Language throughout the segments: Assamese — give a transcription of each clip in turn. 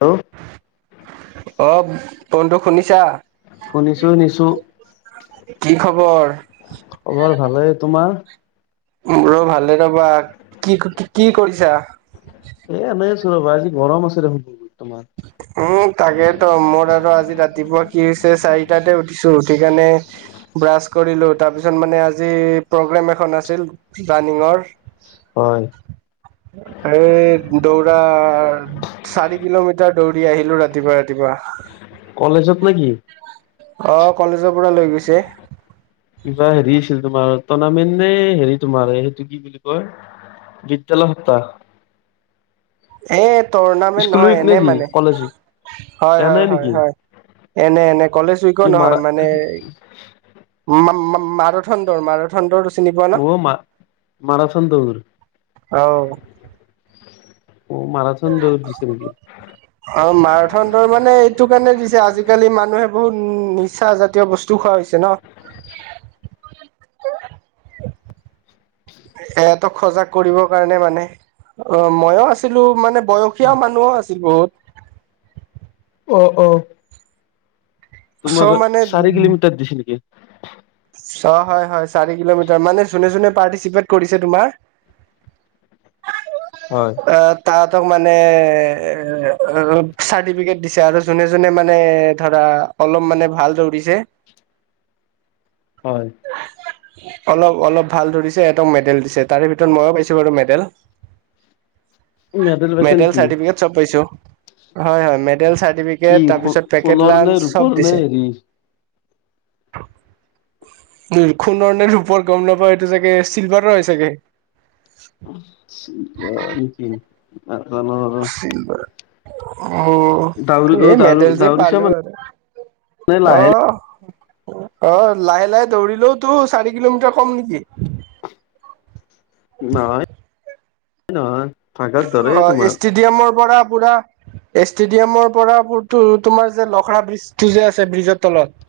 অ অ ফনটো শুনিছা। শুনিছো শুনিছো কি খবৰ? খবৰ ভালেই তোমাৰ মোৰো ভালে ৰবা কি কি কৰিছা। এ এনেই আছো ৰ'বা আজি গৰম আছেৰে হ'ব বৰ্তমান উম তাকেইেতো মোৰ দাদা আজি ৰাতিপুৱা কি হৈছে চাৰিটাতে উঠিছো উঠি কাৰণে ব্ৰাছ কৰিলো তাৰ পিছত মানে আজি প্ৰগ্ৰেম এখন আছিল ৰাণিঙৰ- হয়। এই দৌৰা চাৰি কিলোমিটৰ ছিদা দৌৰি আহিলো ৰাতিপুৱা ৰাতিপুৱা। কলেজত নেকি? অ কলেজৰ পৰা লৈ গৈছে। কিবা হেৰি আছিল তোমাৰ টৰ্ণামেণ্ট নে হেৰি তোমাৰ সেইটো কি বুলি কয়। বিদ্যালয় সত্তাহ এ টুৰ্ণামেণ্ট স্কুল উইক নহয় নে এনে কি মানে কলেজ উইক হয় এয়া নাই হয় হয় নেকি হয়। এনে এনে কলেজ উইকো কি মাৰা নহয় মানে মা মা মা মাৰাথাণ দৌৰ মাৰাথান দৌৰ চিনি পোৱা ন অ মা মৰাথান দৌৰ। অ অ মাৰাথোন দৌৰ দিছে নকি? অ মাৰাথান মানে এইটো কাৰণে দিছে আজিকালি মানুহে বহুত নিচা জাতীয় বস্তু খোৱা হৈছে ন। সহতক সজাগ কৰিবৰ কাৰণে মানে। অ মইো আছিলো মানে বয়সীয়া মানুহোও আছিল বহুত অ অ চ' তোমাৰ মানে চাৰি কিলোমিটাৰ দিছে নেকি অ হয় হয় চাৰি কিলোমিটাৰ মানে যোনে যোনে পাৰ্টিচিপেট কৰিছে তোমাৰ হয় অ তাহাঁতক মানে চাৰ্টিফিকেট দিছে আৰু যোনে যোনে মানে ধৰা অলপ মানে ভাল দৌৰিছে হয় অলপ অলপ ভাল দৌৰিছে সেঁতক মেডেল দিছে তাৰে ভিতৰত মইয়ো পাইছো বাৰু মেডেল [inaudible] পাইছে মেডেল নেকি চাৰ্টিফিকেট চব পাইছো হয় হয় কি চাৰ্টিফিকেট তাৰপিছত পেকেট সোণৰ নে লাঞ্চ ৰূপৰ চব নে দিছে হেৰি সোণৰনে ৰূপৰ গম নাপাওঁ এইটো চাগে চিলভাৰ হয় চাগে চিলভাৰ নে কি নাজানো আৰু চিলভাৰ ডাউৰি উম অ এই ডাউৰি মেডেল যে ডাউৰিচা পালো আৰু মানে অ লাহে অ লাহে লাহে দৌৰিলেওতো চাৰি কিলোমিটাৰ কম নেকি নহয় নহয় ভাগাত ধৰে অ তোমাৰ ষ্টেডিয়ামৰ পৰা পুৰা ষ্টেডিয়ামৰ পৰা পোলতো তোমাৰ যে লখৰা ব্ৰিজটো যে আছে ব্ৰিজৰ তলত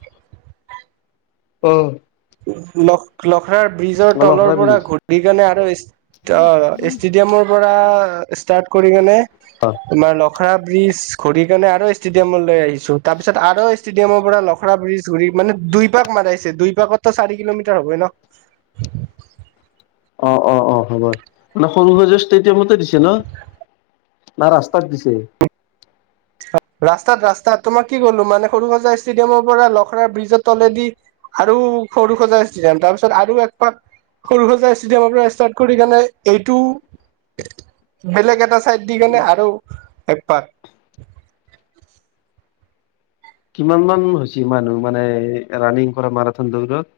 অ উম লখ লখৰাৰ ব্ৰিজৰ তলৰ লখৰা বিল পৰা ঘূৰি কেনে আৰু অ ষ্টেডিয়ামৰ পৰা ষ্টাৰ্ট কৰি কেনে অ তোমাৰ ল লখৰা ব্ৰীজ ঘূৰি কেনে আৰু ষ্টেডিয়ামলৈ আহিছো। তাৰপিছত আৰু ষ্টেডিয়ামৰ পৰা লখৰা ব্ৰীজ ঘূৰি মানে দুই পাক মাৰাইছে দুই পাকতো চাৰি কিলোমিটাৰ হবই ন অ অ অ হ'ব মানে সৰু সজাই ষ্টেডিয়ামতে দিছে ন না ৰাস্তাত দিছে ৰাস্তাত ৰাস্তাত তোমাক কি কলো মানে সৰু সজাই ষ্টেডিয়ামৰ পৰা লখৰাৰ ব্ৰিজৰ তলেদি আৰু সৰু সজাই ষ্টেডিয়াম তাৰপিছত আৰু একপাক সৰু সজাই ষ্টেডিয়ামৰ পৰা ষ্টাৰ্ট কৰি কেনে এইটো বেলেগ এটা চাইড দি কেনে আৰু একপাক [inaudible] কিমান মান হৈছে মানুহ মানে ৰাণিং কৰা মাৰথান দৌৰত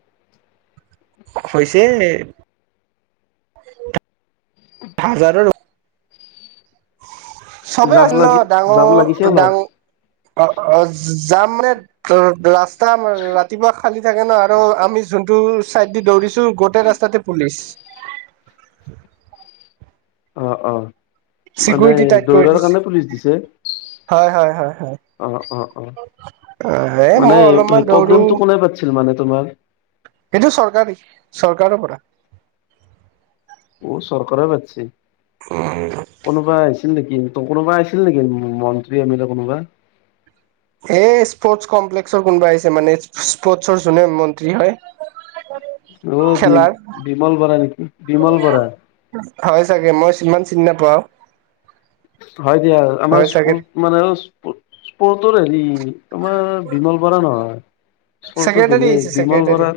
হ হৈছে হাজাৰত চবেই জাম আছিল ন লাগি জাম লাগিছে ডাঙৰ অলপ ডাং অ অ যাম মানে ৰ ৰা ৰাস্তাৰ ৰাতিপুৱা খালি থাকে ন আৰু আমি যোনটো চাইড দি দৌৰিছো তোৰ গোটেই ৰাস্তাতে পুলিচ অ অ মানে চিকিউৰিটি টাইট কৰি দৌৰাৰ দিছে কাৰণে পুলিচ দিছে হয় হয় হয় হয় অ অ অ এ মানে মই অলপমান সেই দৌৰো প্ৰগ্ৰেমটো কোনে পা পাতিছিল মানে তোমাৰ সেইটো চৰকাৰী চৰকাৰৰ পৰা অ চৰকাৰে পাতচে উম কোনোবা আহিছিল নেকি ত কোনোবা আছিল নেকি মন্ত্ৰী এম লে কোনোবা এ স্পৰ্টচ কমপ্লেক্সৰ কোনোবা আছে মানে স্পৰ্টচৰ যোনে মন্ত্ৰী হয় অ বি খেলাৰ বিমল বৰা নেকি বিমল বৰা হয় চাগে মই সিমান চিনি নাপাও হয় দিয়া হয় আমাৰ চাগে মানে স্পৰ্টৰ হেৰি তোমাৰ বিমল বৰা নহয় চোৰটো ছেক্ৰেটাৰী বেলেগ আহিছে বিমল ছেক্ৰেটাৰী বৰাৰ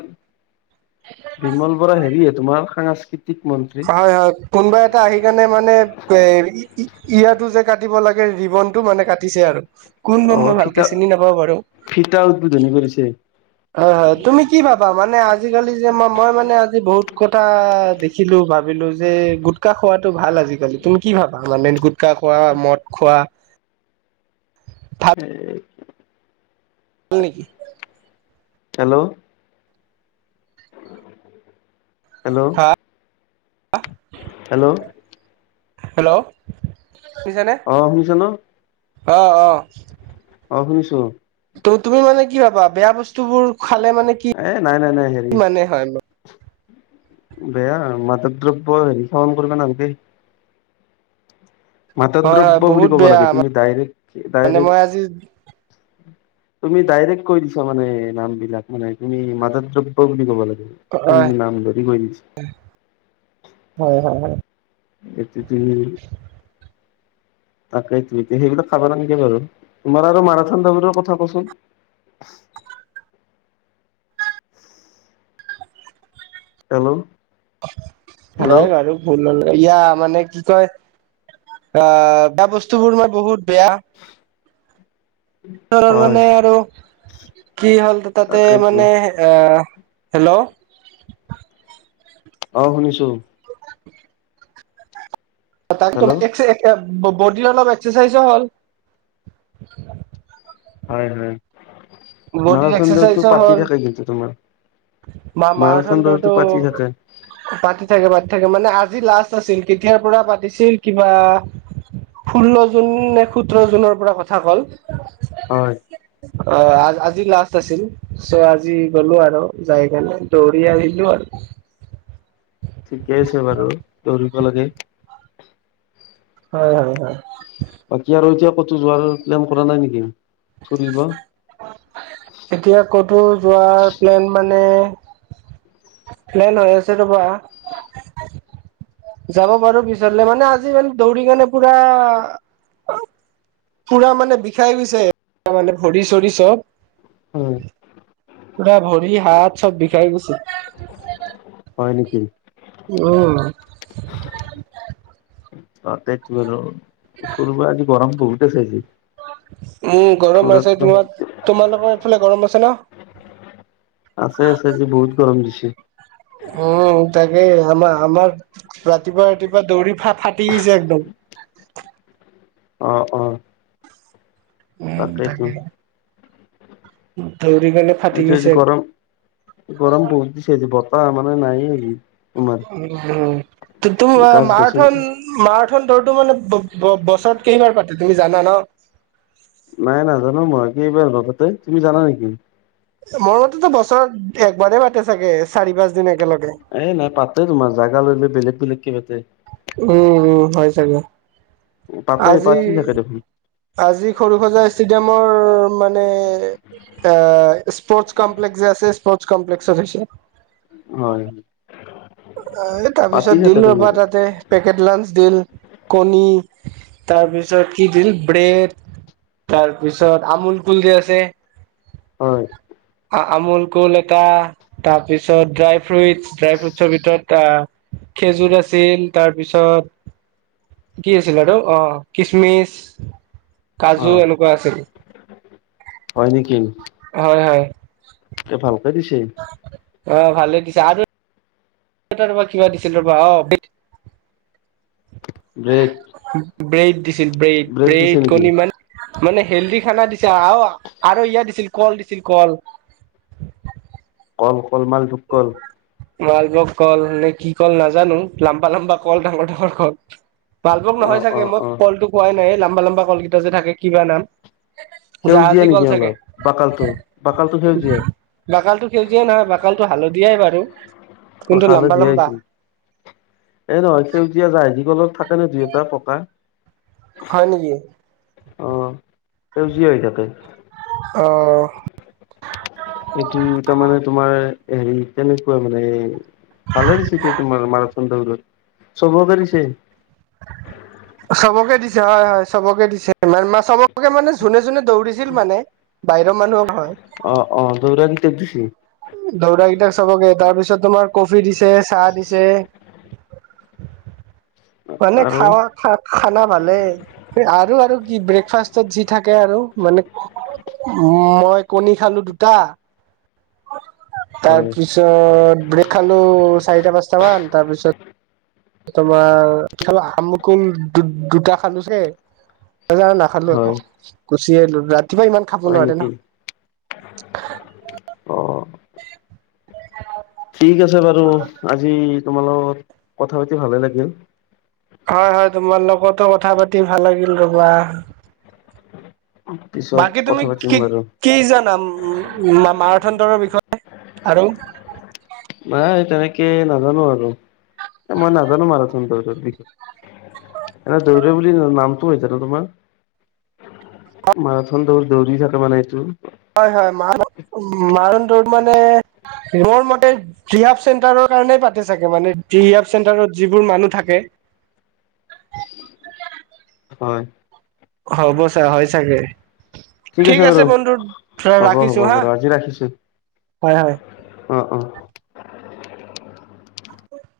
বিমল বৰা হেৰিয়ে তোমাৰ সাংস্কৃতিক মন্ত্ৰী হয় হয় কোনোবা এটা আহি কেণে মানে এ ইয়াতটো যে কাটিব লাগে ৰিবনটো মানে কাটিছে আৰু কোন অ হয় মই ভালকে ফিটা চিনি নাপাব পাৰো হয় ফিটা উদ্বোধনী কৰিছে হয় তুমি কি ভাবা মানে আজিকালি যে মই মানে আজি বহুত কথা দেখিলো ভাব ভাবিলো যে গুটকা খোৱাতটো ভাল আজিকালি তুমি কি ভাবা মানে গুটকা খোৱা মদ খোৱা ভাল এই নেকি হেল্ল' হেল্ল' হা হেল্ল' হেল্ল' শুনিছেনে অ শুনিছ ন অ অ অ শুনিছো ত তুমি মানে কি ভবা বেয়া বস্তুবোৰ খালে মানে কি এ নাই নাই নাই হেৰি কি মানে হয়? বেয়া মাদক দ্ৰব্য হেৰি শৱন কৰিব নালাগেই মাদ হয় দ্ৰব্য বুলি বহুত ক'ব বেয়া লাগে তুমি ডাইৰেক্ট মানে মই আজি ডাইৰেক্ট তুমি ডাইৰেক্ট কৈ দিছা মানে নাম বিলাক মানে তুমি মাদক দ্ৰব্য বুলি কব লাগে ই নাম ধৰি গ হয় হয় হয় এতিক তাকেই ত এতিয়া সেইবিলাক খাব নালাগে বাৰু তোমাৰ আৰু মাৰাথান দৰ বোৰৰ কথা কচোন হেল্ল' হেল্ল' হয় আৰু ইয়া মানে কি কয় অ বেয়া বস্তু বোৰ মই বহুত বেয়া চৰৰ হয় মানে আৰু কি হ'ল তাতে তাকেইতো মানে এ হেল্ল' অ শুনিছো [unintelligible] হেল্ল' [unintelligible] এক্স বডিৰ অলপ এক্সাৰচাইজো হ'ল! হয় হয় মাৰ বডিৰ চন্দ্ৰটো এক্সাৰচাইজো পাতি হ'ল থাকে কিন্তু তোমাৰ মা মাৰ মাৰাথন ছন্দ দলটো দৌৰটো পাতি থাকে পাতি থাকে পাতি থাকে মানে আজি লাষ্ট আছিল কেতিয়াৰ পৰা পাতিছিল কিবা ষোল্ল জুন নে সোতৰ জুনৰ পৰা কথা ক'ল হয় অ আ আজি লাষ্ট আছিল চ' আজি গলো আৰু যাই কেনে দৌৰি আহিলো আৰু ঠিকে আছে বাৰু দৌৰিব লাগে হয় হয় হয় বাকী আৰু এতিয়া ক'তো যোৱাৰ প্লেন কৰা নাই নেকি ঘূৰিব এতিয়া ক'তো যোৱাৰ প্লেন মানে প্লেন হৈ আছে ৰবা যাব পাৰো পিছৰলে মানে আজি মানে দৌৰি কাৰনে পুৰা আও পুৰা মানে বিষাই গৈছে, এ মানে ভৰি চৰি চব। উম। পুৰা ভৰি - হাত চব বিষাই গৈছে। হয় নিকি? উম। অ তেত বোলো, ফুৰিব আজি গৰম বহুতে চাই যে। উম গৰম আছে তোমাক, তোমালোকৰ এইফালে গৰম আছে ন? আছে আছে আজি বহুত গৰম দিছে। উম তাকেই আমাৰ আমাৰ ৰাতিপুৱা ৰাতিপুৱা দৌৰি ফা ফাটি গৈছে একদম। অ অ। উম তাকেইতো তাকে, দৌৰি কেনে ফাটি আজি- আজি গৈছে একদম গৰম, গৰম বহুত দিছে আজি বতাহ মানে নায়েই। উম' উম, টো- টোম মা গাছ গছনি মাৰথন মাৰথন দৌৰটো মানে ব- ব- বছৰত কেইবাৰ পাতে তুমি জানা ন? নাই নাজানো মই, কেইবাৰ গল তাতে, তুমি জানা নেকি? মোৰ মতেতো বছৰত একবাৰে পাতে চাগে, চাৰি-পাঁচ দিন একেলগে। এ', নাই পাতে তোমাৰ জাগা লৈ লৈ বেলেগ বেলেগকে পাতে। উম', উম', হ'য় চাগে, পাতে আজি পাতি সেই থাকে দেখোন আজি খৰুসজাই ষ্টেডিয়ামৰ মানে এ', স্পৰ্ট কম্প্লেক্স যে আছে স্পৰ্ট কম্প্লেক্সৰ হৈছে। হয়'। আ এ পাতি তাৰপিছত থাকে দিল তোমাৰ ৰবা তাতে। পেকেট লাঞ্চ দিল, কণী তাৰপিছত কি দিল ব্ৰেড তাৰ পিছত আমুল কুল যে আছে। হয়'। আ আমুল কুল এটা তাৰপিছত ড্ৰাই ফ্ৰুইটচ ড্ৰাই ফ্ৰুইট ছৰ ভিতৰত আহ খেজুৰ আছিল তাৰপিছত কি আছিল আৰু অ', কিচমিচ অ কাজু এনেকুৱা আছিল। হয়' নেকি? হয়', হয়',। এ', ভালকে দিছে। অ', ভালে দিছে আৰু তাত আৰু ৰবা কিবা দিছিল ৰবা অ', সে ব্ৰেড। ব্ৰেড দিছিল ব্ৰেড, দিছে ব্ৰেড নেকি কণী মান মানে হেল্ডি খানা দিছে আৰু - আৰু ইয়াত দিছিল কল দিছিল কল। কল- কল- মালভোগ কল। মালভোগ কল নে কি কল নাজানো, লাম্বা - লাম্বা কল ডাঙৰ ডাঙৰ কল। মালভোগ অ নহয় অ চাগে মই অ কলটো কোৱাই নাই এই লাম্বা - লাম্বা কলকেইটা যে থাকে কিবা নাম? সেউজীয়া জাহাজী কল নেকি চাগে অলপ বাকালটো- বাকালটো সেউজীয়া? বাকালটো সেউজীয়া নহয়, বাকালটো হালধিয়াই বাৰু। অ', কিন্তু লম্বা হালধীয়া লম্বা হৈছিল, এই নহয় সেউজীয়া জাহাজী কলও থাকে ন দুই এটা পকা। হয়' নেকি? অ সেউজীয়া হৈ থাকে অহ',। এইটো তামানে তোমাৰ হেৰি তেনেকুৱা মানে। ভালে দিছে এতিয়া তোমাৰ মাৰাথন দৌৰত চবকে দিছে। [inaudible] চবকে দিছে হয় হয়, চবকে দিছে চবকে মানে যোনে যোনে দৌৰিছিল মানে। বাহিৰৰ মানুহো হয়। অঁ' অঁ' দৌৰা কেইটাক দিছে। দৌৰা কেইটাক চাবকে, তাৰ পিছত তোমাৰ কফি দিছে, চাহ দিছে। [inaudible] মানে আৰু খাৱা খা খানা ভালে। আৰু আৰু কি ব্ৰেকফাষ্টত যি থাকে আৰু মানে মই- কণী খালো দুটা- হয় তাৰপিছত, ব্ৰেড খালো চাৰিটা-পাঁচটা মান তাৰ পিছত, - তোমাৰ কি খালো আমুকুল দু- দুটা খালোঁ চাগে। তাপিছত আও নাখালো একো হয় গুচি আহিলো, ৰাতিপুৱা ইমান খাব হয় নোৱাৰে নেকি ন। অ' [unintelligible] ঠিক আছে বাৰু আজি তোমাৰ লগত কথা পাতি ভালে লাগিল। হয় হয়, তোমাৰ লগতো কথা পাতি ভাল লাগিল ৰবা। পিছত বাকী তুমি কথা পাতিম কি বাৰু। কি জানা মাৰাঠান দৌৰৰ বিষয়ে আৰু? নাই তেনেকে নাজানো আৰু এ মই নাজানো মাৰাঠান দৌৰটো কি? এতিয়া দৌৰে বুলি নামটো হয়ছে ন তোমাৰ? মাৰাথোন দৌৰ দৌৰি থাকে মানে এইটো। হয় হয়, মাৰ মাৰথন দৌৰ মানে মোৰ মতে- ৰি আফ চেণ্টাৰৰ কাৰণে পাতে চাগে, মানে ৰি আফ চেণ্টাৰত যিবোৰ মানুহ থাকে। হয়। হ'ব ছাৰ হয় চাগে। ঠিক আছে বন্ধু ধ হ'ব ৰাখিছো হ'ব হাঁ, হয় হয়। অঁ অঁ' [unintelligible]